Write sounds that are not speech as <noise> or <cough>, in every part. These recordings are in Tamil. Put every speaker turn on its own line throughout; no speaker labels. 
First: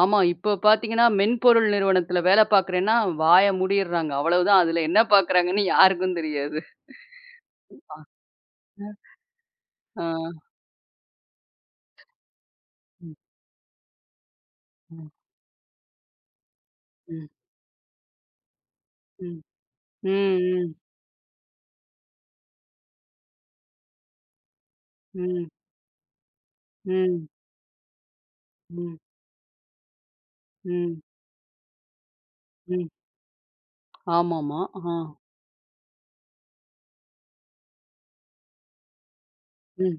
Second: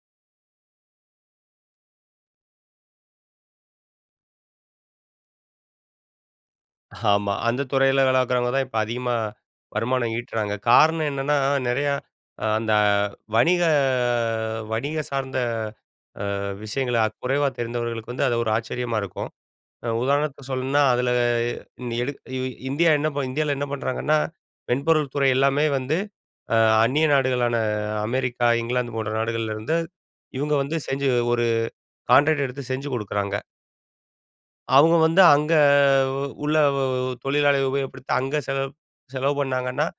ஆமா. இப்போ பார்த்தீங்கன்னா, மென்பொருள் நிறுவனத்தில வேல பார்க்கிறேன்னா வாய மூடிறாங்க. அவ்வளோதான் அதில என்ன பார்க்கிறாங்கன்னு யாருக்கும் தெரியாது.
<chuckles> ஆமா. அந்த துறையில வேலைக்கிறவங்க தான் இப்ப
<unintelligible>
அதிகமா
ஆ.
வருமானம் ஈட்டுறாங்க. காரணம் என்னன்னா, நெறையா அ அந்த
ம்.
வணிக வணிக
ம்.
சார்ந்த அ விஷயங்கள
ம்.
குறைவா தெரிந்தவர்களுக்கு வந்து அது ஒரு ஆச்சரியமா இருக்கும்.
ம்.
அ
ம்
உதாரணத்துக்கு
ம்.
சொல்லணும்னா அதில எடுக் இ இந்தியா என்ன இந்தியால என்ன பண்ணுறாங்கன்னா, மென்பொருள் துறை
ம்.
எல்லாமே வந்து அ அந்நிய
ம்.
நாடுகளான அமெரிக்கா, இங்கிலாந்து
ம்.
போன்ற நாடுகள்ல இருந்து, இவங்க வந்து
ம்.
செஞ்சு ஒரு கான்ட்ராக்ட் எடுத்து செஞ்சு
ம்.
குடுக்குறாங்க.
ஆமாமா, ஆ.
அவங்க வந்து அங்க உள்ள தொழிலாளிய உபயோகப்படுத்தி அங்க செலவு செலவு பண்ணாங்கன்னா,
ம்.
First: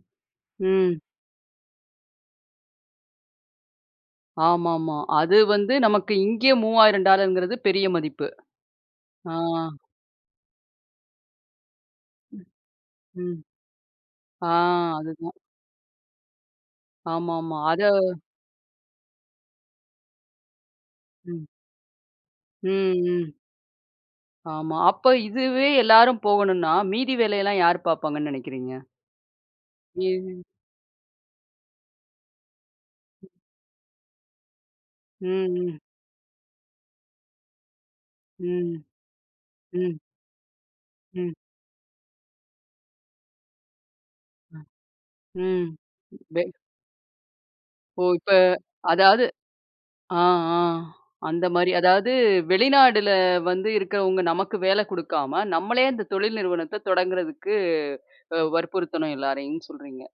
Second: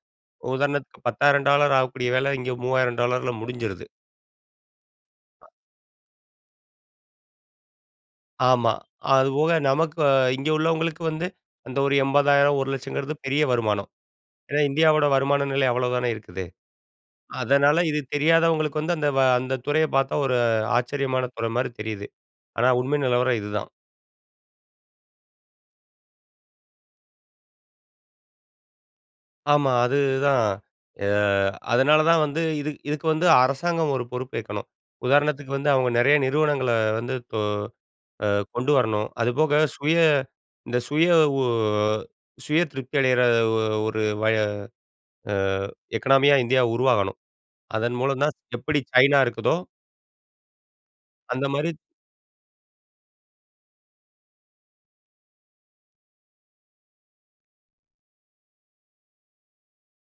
ம்.
உதாரணத்துக்கு $100,000 டாலர் ஆகக்கூடிய வேலை இங்கே $3,000 டாலர்ல முடிஞ்சுருது.
ஆமாமா. அது வந்து நமக்கு இங்கேயே $ 3000 டாலர்ங்குறது பெரிய மதிப்பு.
ஆமா,
ஆ.
அதுபோக நமக்கு இங்கே உள்ளவங்களுக்கு வந்து, அந்த ஒரு
ம்.
ரூ.80,000 ரூ.100000
ம்.
பெரிய வருமானம்.
ஆ,
ஏன்னா, இந்தியாவோட
அதுதான்.
வருமான நிலை அவ்வளோ தானே இருக்குது.
ஆமாமா, அத
அதனால இது தெரியாதவங்களுக்கு வந்து அந்த வ அந்த துறையை பார்த்தா ஒரு ஆச்சரியமான
ம்.
துறை மாரி தெரியுது. ஆனா,
ம்
உண்மை
ம்.
நிலவரம் இதுதான்.
ஆமா, அப்ப இதுவே எல்லாரும் போகணுன்னா மீதி வேலையெல்லாம் யாரு பார்ப்பாங்கன்னு நெனைக்கிறீங்க?
ஆமா,
ம்.
அதுதான். ஆ அதனால தான் வந்து இது இதுக்கு வந்து அரசாங்கம் ஒரு பொறுப்பேற்கணும்.
ம்
உதாரணத்துக்கு வந்து,
ம்.
அவங்க நெறைய நிறுவனங்கள வந்து கொ அ கொண்டு
ம்.
வரணும். அதுபோக சுய
ம்.
இந்த சுய
ம்.
உ சுய திருப்தி அடையிற ஒ ஒரு வய
ம்,
அ
ம்,
எக்கனாமியா
வெ
இந்தியா உருவாகணும். அதன்
ஒ!
மூலம்
இப்ப
தான் எப்டி சைனா
அதாவது
இருக்குதோ
ஆ ஆ
அந்த
அந்த மாரி
மாரி
அதாவது வெளிநாடுல வந்து இருக்கிறவங்க நமக்கு வேல குடுக்காம நம்மளே அந்த தொழில் நிறுவனத்த தொடங்கறதுக்கு அ வற்புறுத்தணும் எல்லாரையும் சொல்றீங்க?